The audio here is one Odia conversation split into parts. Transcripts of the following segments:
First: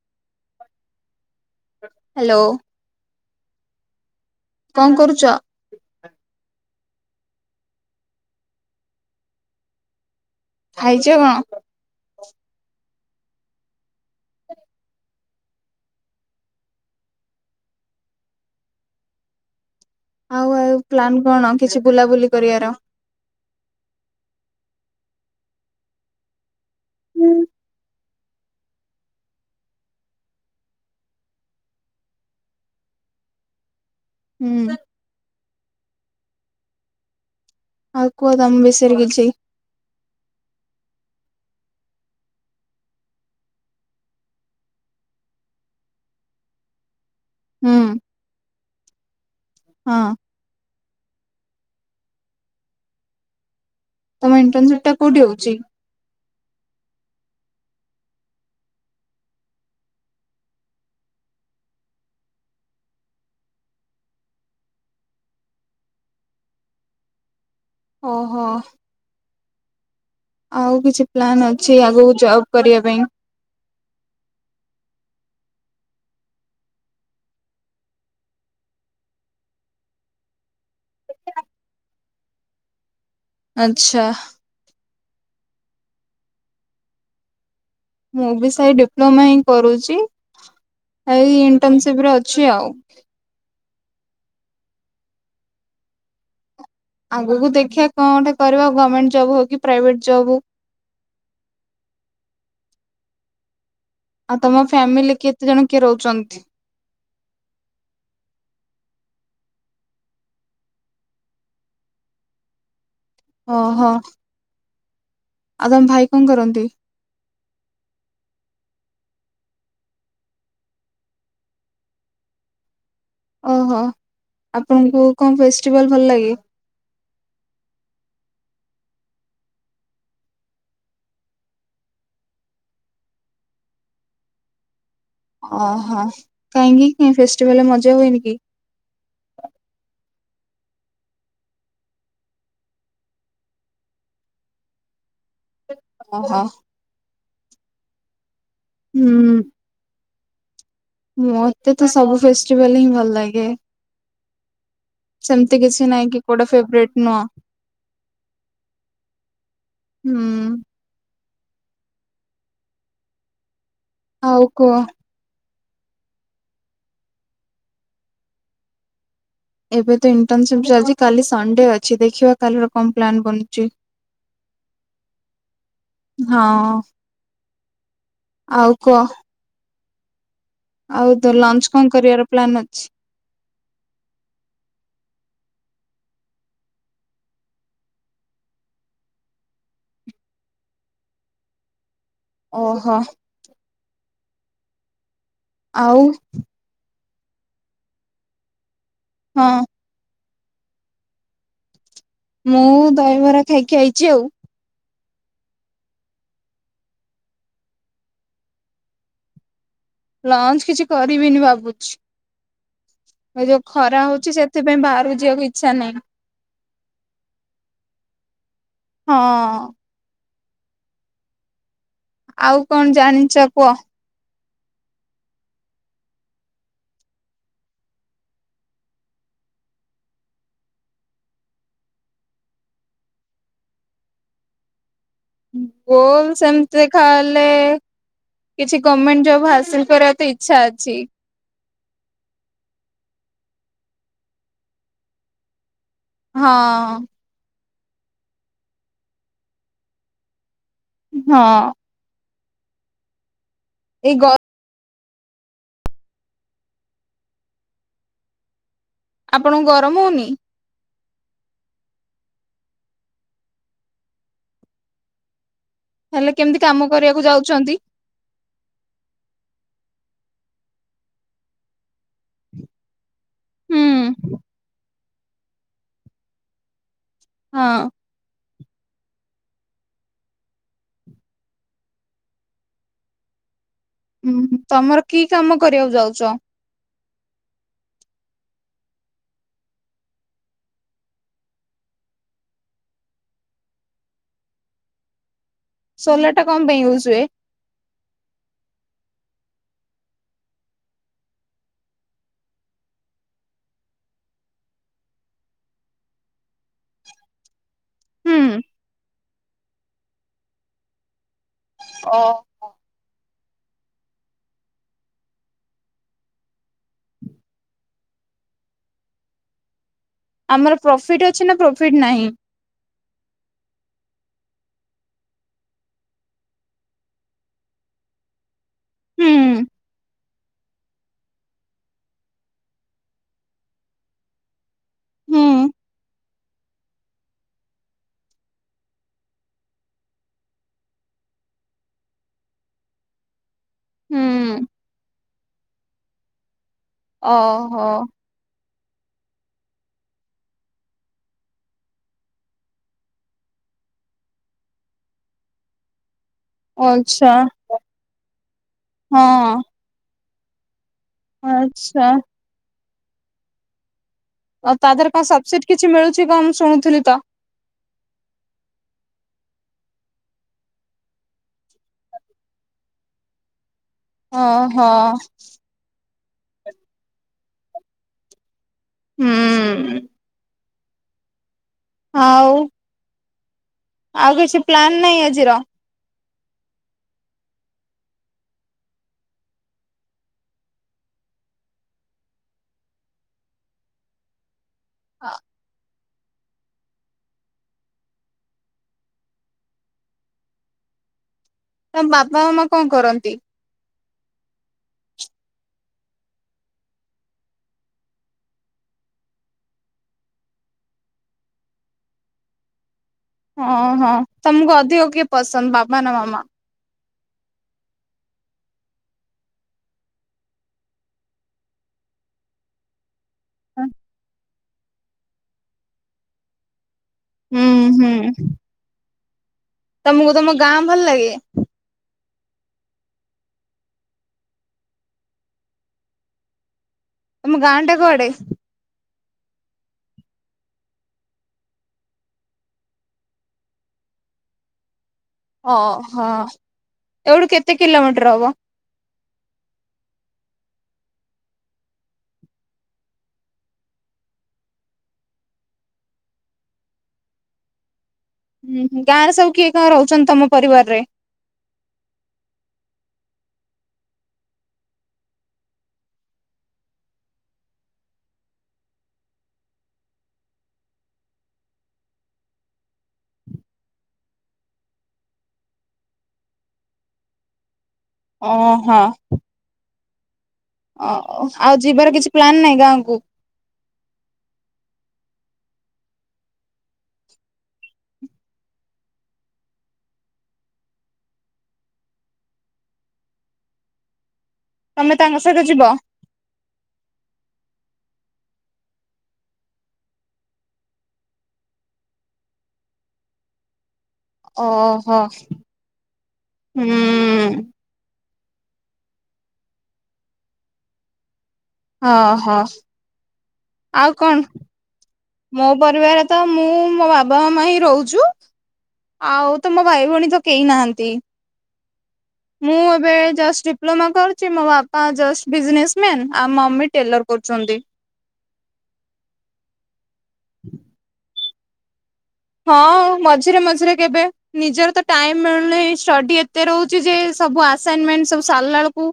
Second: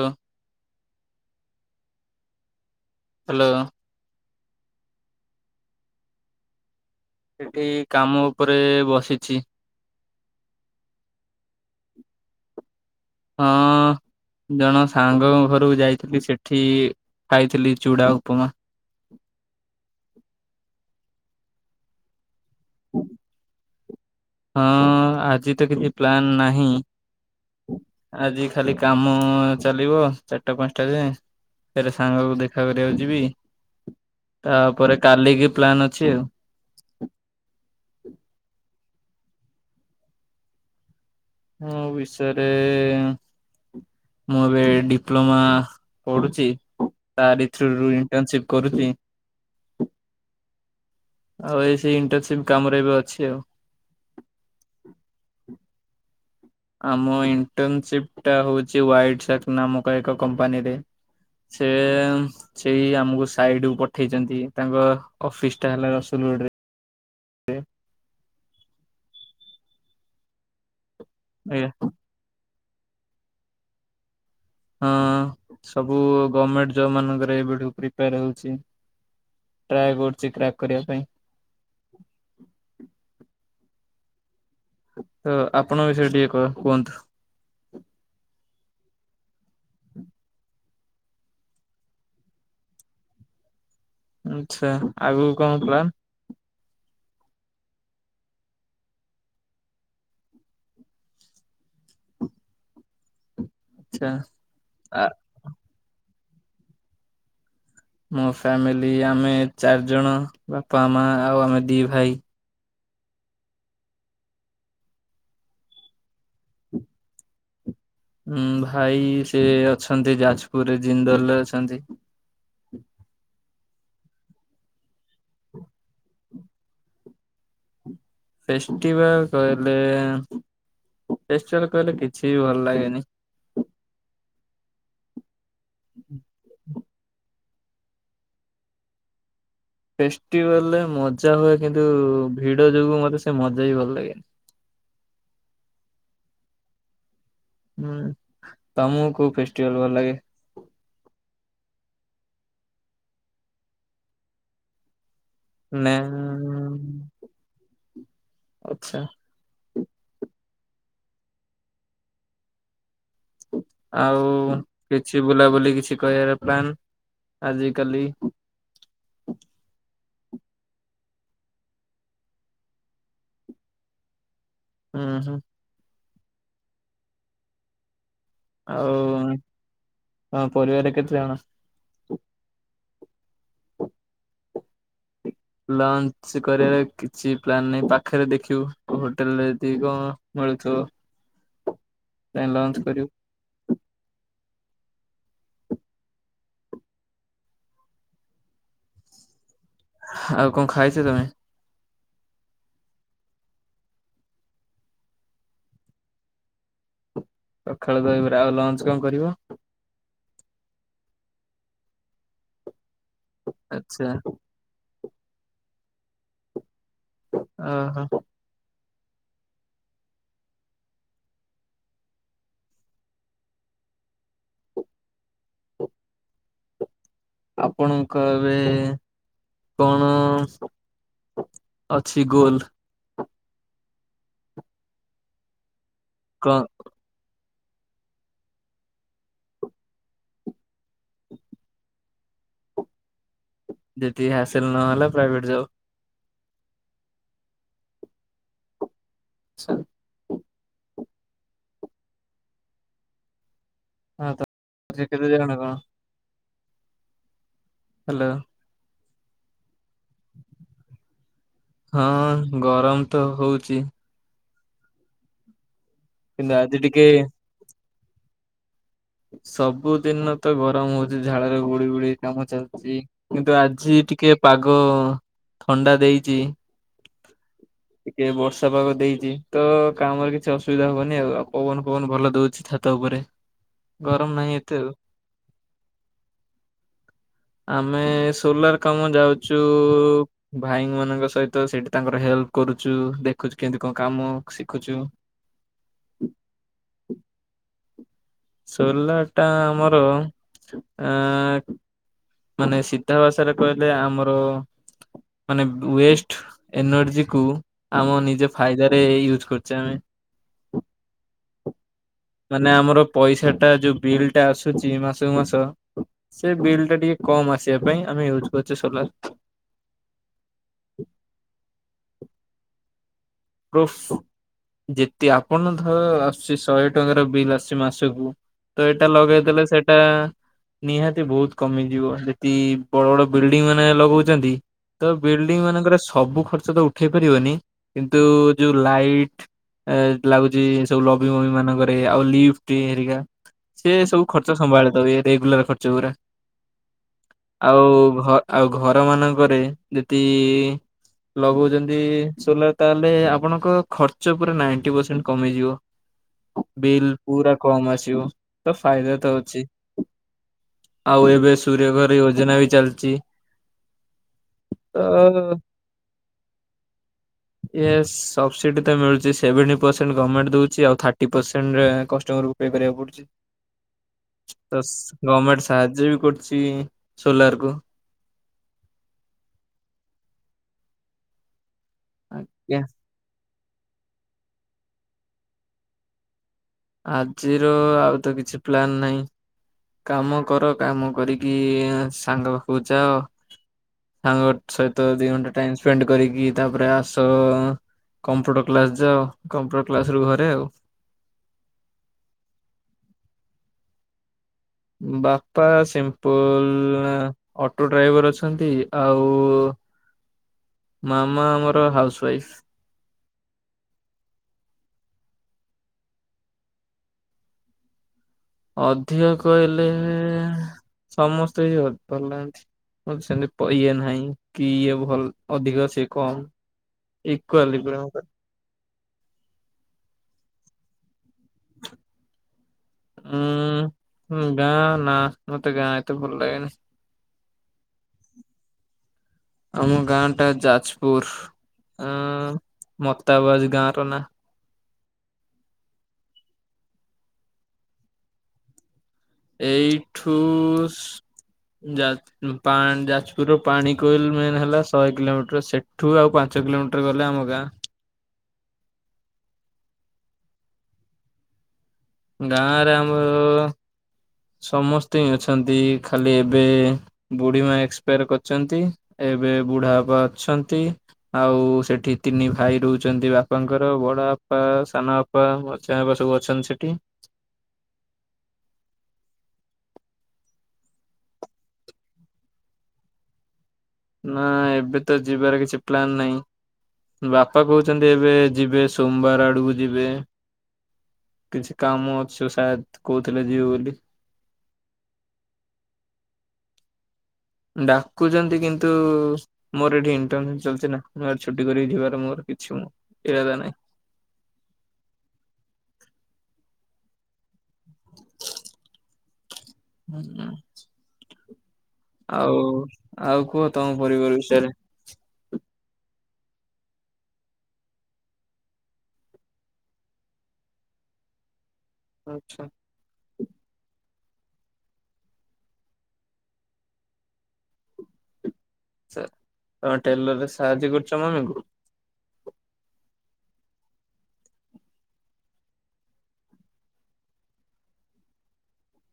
ହଁ ହ୍ୟାଲୋ ହ୍ୟାଲୋ କଣ କରୁଛ? ସେଠି କାମ ଉପରେ ବସିଛି ଖାଇଛ କଣ? ହଁ ଜଣେ ସାଙ୍ଗ ଘରୁକୁ ଯାଇଥିଲି ସେଠି ଖାଇଥିଲି ଚୁଡ଼ା ଉପମା ଆଉ ଆଉ ପ୍ଲାନ୍ କଣ କିଛି ବୁଲାବୁଲି କରିବାର ହଁ ଆଜି ତ କିଛି ପ୍ଲାନ ନାହିଁ। ହୁଁ ହଁ ଆଜି ଖାଲି କାମ ଚାଲିବ ଚାରିଟା ପାଞ୍ଚଟା ଯାଏଁ ଫେରେ ସାଙ୍ଗକୁ ଦେଖା କରିବାକୁ ଯିବି। ତାପରେ କାଲିକି ପ୍ଲାନ ଅଛି ଆଉ। ଆଉ କୁହ ତମ ବିଷୟରେ କିଛି। ମୋ ବିଷୟରେ ମୁଁ ଏବେ ଡିପ୍ଲୋମା ପଢୁଚି ତାରି ଥ୍ରୋ ହୁଁ ରୁ ଇଣ୍ଟରସିପ୍ କରୁଚି। ହଁ। ଆଉ ଏଇ ସେଇ ଇଣ୍ଟରସିପ୍ କାମରେ ଏବେ ଅଛି ଆଉ। ତମ ଇଣ୍ଟନସିପ୍ ଟା କୋଉଠି ହଉଚି। ଆମ ଇଣ୍ଟନସିପ୍ ଟା ହଉଚି ୱାଇଟସାକ୍ ନାମକ ଏକ କମ୍ପାନୀରେ ସେ ସେଇ ଆମକୁ ସାଇଟ୍ କୁ ପଠେଇଚନ୍ତି ତାଙ୍କ ଅଫିସ ଟା ହେଲା ରସୁଲଗୋଡରେ। ଓହୋ। ଆଉ କିଛି ପ୍ଲାନ୍ ଆଜ୍ଞା ଅଛି ଆଗକୁ ଯବ୍ କରିବା ପାଇଁ। ହଁ ସବୁ ଗର୍ମେଣ୍ଟ ଜବ ମାନଙ୍କରେ ଏବେଠୁ ପ୍ରିପେୟାର ହଉଚି ଟ୍ରାଏ କରୁଚି କ୍ରାକ୍ କରିବା ପାଇଁ। ଆଚ୍ଛା। ତ ଆପଣଙ୍କ ବିଷୟରେ ଟିକେ କ କୁହନ୍ତୁ। ମୁଁ ବି ସେଇ ଡିପ୍ଲୋମା ହିଁ କରୁଚି ଏଇ ଇଣ୍ଟର୍ନସିପ୍ ରେ ଅଛି ଆଉ। ଆଛା ଆଗୁକୁ କଣ ପ୍ଲାନ? ଆଗକୁ ଦେଖିବା କଣ ଗୋଟେ କରିବା ଆଉ ଗମେଣ୍ଟ ଜବ୍ ହଉ କି ପ୍ରାଇଭେଟ୍ ଜବ ହଉ। ଆଚ୍ଛା। ଆଉ ତମ ଆ ଫ୍ୟାମିଲି କେତେ ଜଣ କିଏ ରୋହୁଚନ୍ତ ତି ମୋ ଫ୍ୟାମିଲି ଆମେ ଚାରି ଜଣ ବାପା ମା ଆଉ ଆମେ ଦିଇ ଭାଇ। ଓ ହୋ। ଆଉ ତମ ଭାଇ କଣ କରନ୍ତି? ଉଁ ଭାଇ ସେ ଅଛନ୍ତି ଯାଜପୁରରେ ଜିନ୍ଦଲ ରେ ଅଛନ୍ତି। ଓହୋ ଆପଣଙ୍କୁ କଣ ଫେଷ୍ଟିବାଲ ଭଲ ଲାଗେ? ଫେଷ୍ଟିଭାଲ କହିଲେ ଫେଷ୍ଟିଭାଲ କହିଲେ କିଛି ବି ଭଲ ଲାଗେନି। ଓହୋ କାହିଁକି କାଇଁ ଫେସ୍ ସ୍ଟିଭାଲରେ ମଜା ହୁଏନି କି? ଫେଷ୍ଟିଭାଲରେ ମଜା ହୁଏ କିନ୍ତୁ ଭିଡ ଯୋଗୁ ମତେ ସେ ମଜା ହିଁ ଭଲ ଲାଗେନି। ଓ ହୋ। ହୁଁ ତମକୁ କୋଉ ଫେଷ୍ଟିଭାଲ ଭଲ ଲାଗେ। ମତେ ତ ସବୁ ଫେଷ୍ଟିଭାଲ ହିଁ ଭଲ ଲାଗେ। ସେମିତି କିଛି ନା ନାଇଁ କି କୋଉଟା ଫେବରେଟ ନୁହଁ ଆଚ୍ଛା ହୁଁ। ଓ [unintelligible] ଆଉ କିଛି ବୁଲାବୁଲି କିଛି କରିବାର ପ୍ଲାନ୍ ଆଜିିକାଲି। ଏବେ ତ ଇଣ୍ଟର୍ନସିପ ଚାଲିଛି କାଲି ସଣ୍ଡେ ଅଛି ଦେଖିବା କାଲି ର କଣ ପ୍ଲାନ୍ ବନୁଛି। ହୁଁ ହୁଁ। ହଁ। ଆଉ ତମ ପରିବାରରେ ଆଉ କେତେ ଜଣ? ତ ଲଞ୍ଚ କଣ କରିବାର ପ୍ଲାନ୍ ଅଛି। ଲଞ୍ଚ କରିବାର କିଛି ପ୍ଲାନ ନାହିଁ ପାଖରେ ଦେଖିବୁ ହୋଟେଲରେ ଯଦି କଣ ମିଳୁଥିବ। ଯାଇ ଲଞ୍ଚ ଓହୋ କରିବୁ। ଆଉ। ହଁ। ଆଉ କଣ ଖାଇଛ ତମେ। ମୁଁ ଦହିବରା ଖାଇକି ଆଇଚି ଆଉ। ସଖାଳ ଦହିବରା ଆଉ ଲଞ୍ଚ କଣ କରିବ? ଲଞ୍ଚ କିଛି କରିବିନି ଭାବୁଛି। ଏ ଯୋଉ ଖରା ଆଚ୍ଛା ହଉଚି ସେଥିପାଇଁ ବାହହାରକୁ ଯିବାକୁ ଇଚ୍ଛା ନାହିଁ। ଅ ହୋ। ହଁ। ଆଉ କଣ ଜାଣିଛ କୁହ। ଆପଣଙ୍କ ଏବେ କଣ ଅଛି ଗୋଲ? ହୁ। ଗୋଲ କଣ ସେମତି ଖାଲ ଲେ କିଛି ଗମେଣ୍ଟ ଜବ ହାସିଲି କରିବାର ତ ଇଚ୍ଛା ଅଛି। ଯଦି ହାସିଲି ନହଲା ପ୍ରାଇଭେଟ ଜବ ହଁ। [unintelligible] ହଁ। ଏଇ ହଁ ଗ [unintelligible] ହାଲୋ। ଆପଣଙ୍କୁ ଗ ରମ ହଉନି। ହଁ ଗରମ ତ ହଉଚି। ହେଲେ କିନ୍ତୁ କେମିତି ଆଜି କାମ ଟିକେ କରିବାକୁ ଯାଉଚନ୍ତି। ସବୁଦିନ ତ ଗରମ ହଉଚି ଝାଳରେ ଗୁଡି ଗୁଡି କାମ ଚାଲିଚି। କିନ୍ତୁ ହୁଁ ଆଜି ଟିକେ ପାଗ ଥଣ୍ଡା ଦେଇଚି। ହଁ ଏ ବର୍ଷ ତ ପାଗ ଦେଇଚି ତ କାମରେ କିଛି ଅସୁବିଧା ହବନି ଆଉ ଆଉ ପବନ ଫବନ ଭଲ ଦଉଛି ଛାତ ଉପରେ। ଗରମ ଉଁ ହୁଁ ନାହିଁ ଏତେ ଆଉ ତମର କି କାମ କରିବାକୁ ଯାଉଚ। ଆମେ ସୋଲାର କାମ ଯାଉଚୁ ଭାଇ ମାନଙ୍କ ସହିତ ସେଇଠି ତାଙ୍କର ହେଲ୍ପ କରୁଚୁ ଦେଖୁଚୁ କେନ୍ତି କଣ କାମ ଶିଖୁଚୁ। ସୋଲାର ଟା କଣ ପାଇଁ ୟୁଜ ହୁଏ? ସୋଲାର ଟା ଆମର, ଏ ମାନେ ସିଧା ଭାଷାରେ କହିଲେ ଆମର ମାନେ ୱେଷ୍ଟ ଏନର୍ଜିକୁ ଆମ ହୁଁ ନିଜେ ଫାଇଦାରେ ଇଉ କରୁଛ ଆମେ ଓ ମାନେ, ଆମର ପଇସାଟା ଯୋଉ ବିଲ୍ ଟା ଆସୁଛି ମାସକୁ ମାସ ସେ ବିଲ୍ ଟା ଟିକେ କମ ଆସିବା ପାଇଁ ଆମେ ୟୁଜ କରୁଛେ ସୋଲାର। ଆମର ପ୍ରଫିଟ୍ ଅଛି ନା ପ୍ରଫିଟ ନାହିଁ? ଓପସ୍ ଯେତେ ଆପଣ ଧର ଆସୁଛି ଶହେ ଟଙ୍କାର ବିଲ୍ ଆସଛି ମାସକୁ ତ ଏଇଟା ହୁଁ ଲଗେଇଦେଲେ ସେଇଟା ନିହାତି ବହୁତ କମିଯିବ ଯଦି ବଡ ବଡ ବିଲ୍ଡିଂ ମାନେ ଲଗାଉଛନ୍ତି ତ ହୁଁ ବିଲ୍ଡିଂ ମାନଙ୍କରେ ସବୁ ଖର୍ଚ୍ଚ ତ ଉଠେଇ ପାରିବନି କିନ୍ତୁ ତ ଯୋଉ ଲାଇଟ୍ ଲାଗୁଛି ସବୁ ଲବି ମବି ମାନଙ୍କରେ ଆଉ ଲିଫ୍ଟ ହେରିକା - ସେ ସବୁ ଖର୍ଚ୍ଚ ହୁଁ ସମ୍ଭାଳି ପାରିବେ- ରେଗୁଲାର ଖର୍ଚ୍ଚ ଗୁରା ଆଉ ଓହୋ ଘ ଆଉ ଘର ମାନଙ୍କରେ ଯଦି ଲଗଉଛନ୍ତି ସୋଲର ତାହେଲେ ଆପଣଙ୍କ ଖର୍ଚ୍ଚ ପୁର ନାଇଣ୍ଟି ପରସେଣ୍ଟ କମିଯିବ। ବିଲ୍ ଆଚ୍ଛା। ପୁରା କମ ଆସିବ ତ ଫାଇଦା ହଁ ତ ଅଛି। ଆଉ ଏବେ ସୂର୍ଯ୍ୟ ଆଚ୍ଛା ଘରେ ୟୋଜନା ବି ଚାଲି ଜି ଆଉ ତା ଦେହରେ କଣ ସବସିଡି କିଛି ମିଳୁଛି କଣ ମୁ ଶୁଣୁଥିଲି ତ। ୟେସ ସବସିଡି ତ ମିଳୁଛି ସେଭେଣ୍ଟି ପରସେଣ୍ଟ ଗମେଣ୍ଟ ଦଉଛି ଆଉ ଥାର୍ଟି ପରସେଣ୍ଟ କଷ୍ଟମରକୁ ପେ କରିବାକୁ ପଡୁଛି। ତ ଓହୋ ଗମେଣ୍ଟ ସାହାଯ୍ୟ ବି କରୁ ସି ସୋଲାର କୁ ହୁଁ। ହଉ ଆଜ୍ଞା ଆଉ କିଛି ପ୍ଲାନ ନାହିଁ ଆଜିର। ଆଜିର ଆଉ ତ କିଛି ପ୍ଲାନ ନାହିଁ। କାମ କର କାମ କରିକି ସାଙ୍ଗ ପାଖକୁ ଯାଅ ସାଙ୍ଗ ସହିତ ଦି ଘଣ୍ଟା ଟାଇମ ସ୍ପେଣ୍ଡ କରିକି ତାପରେ ଆସ କମ୍ପୁଟର କ୍ଲାସ ଯାଅ କମ୍ପୁଟର କ୍ଲାସ ରୁ ଘରେ ଆଉ। ତମ ବାପା ମାମା କଣ କରନ୍ତି? ବାପା ସିମ୍ପୁଲ ଅଟୋ ଡ୍ରାଇଭର ଅଛନ୍ତି ଆଉ ମାମା ଆମର ହାଉସ ୱାଇଫ। ହଁ, ହଁ ତମକୁ ଅଧିକ କିଏ ପସନ୍ଦ ବାବା ନା ମାମା? ଅଧିକ କହିଲେ ସମସ୍ତେ ବି ଭଲ ଲାଗନ୍ତି। ସେମିତି ଇଏ ନାହିଁ। କିଏ ଭଲ ଅଧିକ ସେ କମ୍ ହୁଁ ଇକୁଆଲି ପୁରା ହୁଁ ମତେ ତମକୁ ତମ ଗାଁ ଭଲ ଲାଗେ? ହୁଁ ଗାଁ ନା ମୋତେ ଗାଁ ଏତେ ଭଲ ଲାଗେନି। ତମ ଗାଁ ଟା କୁଆଡ଼େ? ଆମ ଗାଁ ଟା ଯାଜପୁର ଅ ମତାବାଜ ଗାଁ ର ନା। ଓହୋ ଏଇଠୁ କେତେ କିଲୋମିଟର ହବ? ଏଇଠୁ ଯାଜ୍ ଯାଜପୁରର ପାଣ କୋଇଲ ମେନ୍ ହେଲା ଶହେ କିଲୋମିଟର ସେଠୁ ଆଉ ପାଞ୍ଚ କିଲୋମିଟର ଗଲେ ଆମ ଗାଁ। ହୁଁ ଗାଁରେ ସବୁ କିଏ କଣ ରହୁଛନ୍ତି ତମ ପରିବାରରେ? ଗାଁରେ ଆମର ସମସ୍ତେ ହି ଅଛନ୍ତି ଖାଲି ଏବେ ବୁଢୀ ମା ଏକ୍ସପାୟାର କରିଛନ୍ତି ଏବେ ବୁଢା ବାପା ଅଛନ୍ତି ଆଉ ସେଠି ତିନି ଭାଇ ରହୁଛନ୍ତି ବାପାଙ୍କର ବଡ ବାପା ସାନ ବାପା ମଝିଆ ଛଆ ବାପା ସବୁ ଅଛନ୍ତି ସେଠି। ଓ ହୋ। ଓ ଆଉ ଯିବାର କିଛି ପ୍ଲାନ ନାଇଁ ଗାଁକୁ? ନା ଏବେ ତ ଯିବାର କିଛି ପ୍ଲାନ ନାହିଁ ବାପା କହୁଛନ୍ତି ଏବେ ଯିବେ ସୋମବାର ଆଡକୁ ଯିବେ କିଛି କାମ ଅଛି ଶାତ୍ କହୁଥିଲେ ଯିବେ ବୋଲି ତମେ ତାଙ୍କ ସହିତ ଯିବ? ଡାକୁଛନ୍ତି କିନ୍ତୁ ମୋର ଏଠି ଇଣ୍ଟର୍ନସିପ୍ ଚାଲିଛି ନା ଛୁଟି କରିକି ଯିବାର ମୋର କିଛି ଇରାଦା ନାହିଁ। ଓହୋ ହୁଁ। ହୁଁ। ଆଉ ଓହୋ ଆଉ କ କୁହ ତମ ଆଉ କଣ ପରିବାର ବିଷୟରେ? ମୋ ପରିବାର ତ ମୁଁ ମୋ ବାବା ମାମା ହିଁ ରହୁଛୁ ଆଉ ତ ମୋ ଭାଇ ଭଉଣୀ ତ କେହି ନାହାନ୍ତି। ଆଛା ମୁଁ ଏବେ ଜଷ୍ଟ ଡିପ୍ଲୋମା କର ମୋ ବାପା ଜଷ୍ଟ୍ ବିଜନେସ ମ୍ୟାନ ଟେଲର କରୁଛନ୍ତି। ସେଇୟା। ଟେଲର ରେ ସାହାଯ୍ୟ କରୁଛ ମମିଙ୍କୁ ହଁ ମଝିରେ ମଝିରେ କେବେ ନିଜର ତ ଟାଇମ ମିଳୁନି ଷ୍ଟଡି ଏତେ ରହୁଛି ଯେ ସବୁ ଆସାଇନମେଣ୍ଟ ସବୁ ସାରିଲା ବେଳକୁ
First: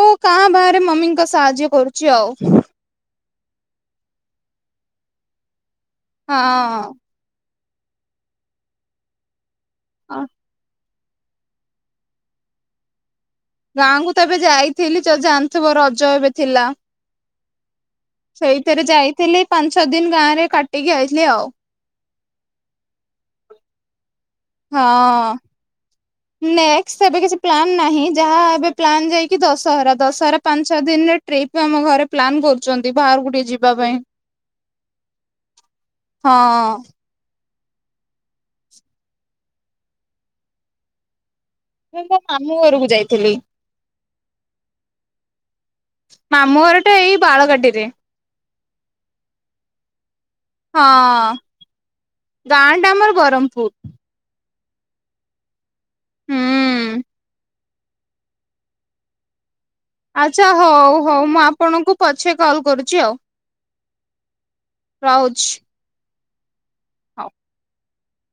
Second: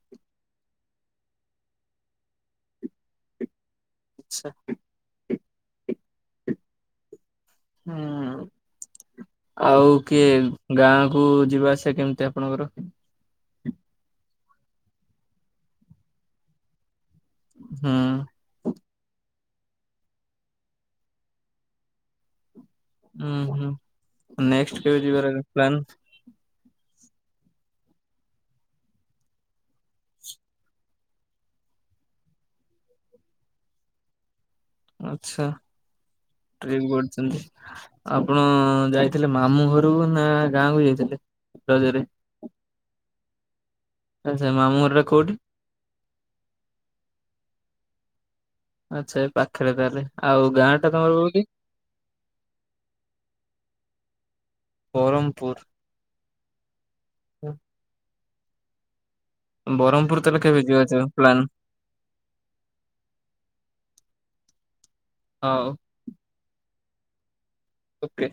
ଓ କାଁ ବାହାରେ ମମିଙ୍କ ସାହାଯ୍ୟ କରୁଛି ଆଉ। ଆଛା। ହଁ। ହୁଁ। ଆଉ ହଁ। କିଏ ଗାଁ ଆଗକୁ ଯିବା ଆସିବା କେମିତି ଆପଣଙ୍କର ଗାଁକୁ ତବେ ଯାଇଥିଲି ଜାଣିଥିବ ରଜ ଏବେ ଥିଲା ହୁଁ ସେଇଥିରେ ଯାଇଥିଲି। ପାଞ୍ଚ ଛଅ ଦିନ ଗାଁରେ କାଟିକି ଆଇଥିଲି ଆଉ ହଁ ହଁ ନେକଷ୍ଟ୍ କେଉ ଯିବ ପ୍ ଏ କିଛି ପ୍ଲାନ ନାହିଁ ଯାହା ଏ ପ୍ଲାନ୍ ଯାଇକି ଦଶହରା ଦଶହରା ପାଞ୍ଚ ଛଅ ଦିନରେ ଟ୍ରିପ ଆମ ଘରେ ପ୍ନ୍ କରୁଛନ୍ତି ବାହାରକୁ ଟିକେ ଯିବା ପାଇଁ। ଆଛା ହଁ ଟିକ ବଢିଛନ୍ତି। ଆପଣ ଯାଇଥିଲେ ମାମୁଁ ଘରୁକୁ ନା ଗାଁ କୁ ଯାଇଥିଲେ। ରଜରେ ମୁଁ ମାମୁଁଘରକୁ ଯାଇଥିଲି। ଆ ମାମୁଁଘର ଟା କୋଉଠି ମାମୁଁ ଘର ଟା ଏଇ ବାଳଗାଟିରେ ଆଛା ଏ ପାଖରେ ତାହେଲେ। ଆଉ ଗାଁ ହଁ ଟା ତମର କୋଉଠି? [inaudible] ଗାଁଟ ଆମର ବ୍ରରହମପୁର। ବରହମପୁର। ହୁଁ ହଁ ତାହେଲେ ଆଚ୍ଛା କେବେ ଯିବା ହଉ ଆସିବା ହଉ ମୁଁ ପ୍ଲାନ୍ ଆପଣଙ୍କୁ ପଛେ କଲ୍ କରୁଛି ଆଉ ରହୁଛି। ହଉ ହଉ ଓକେ।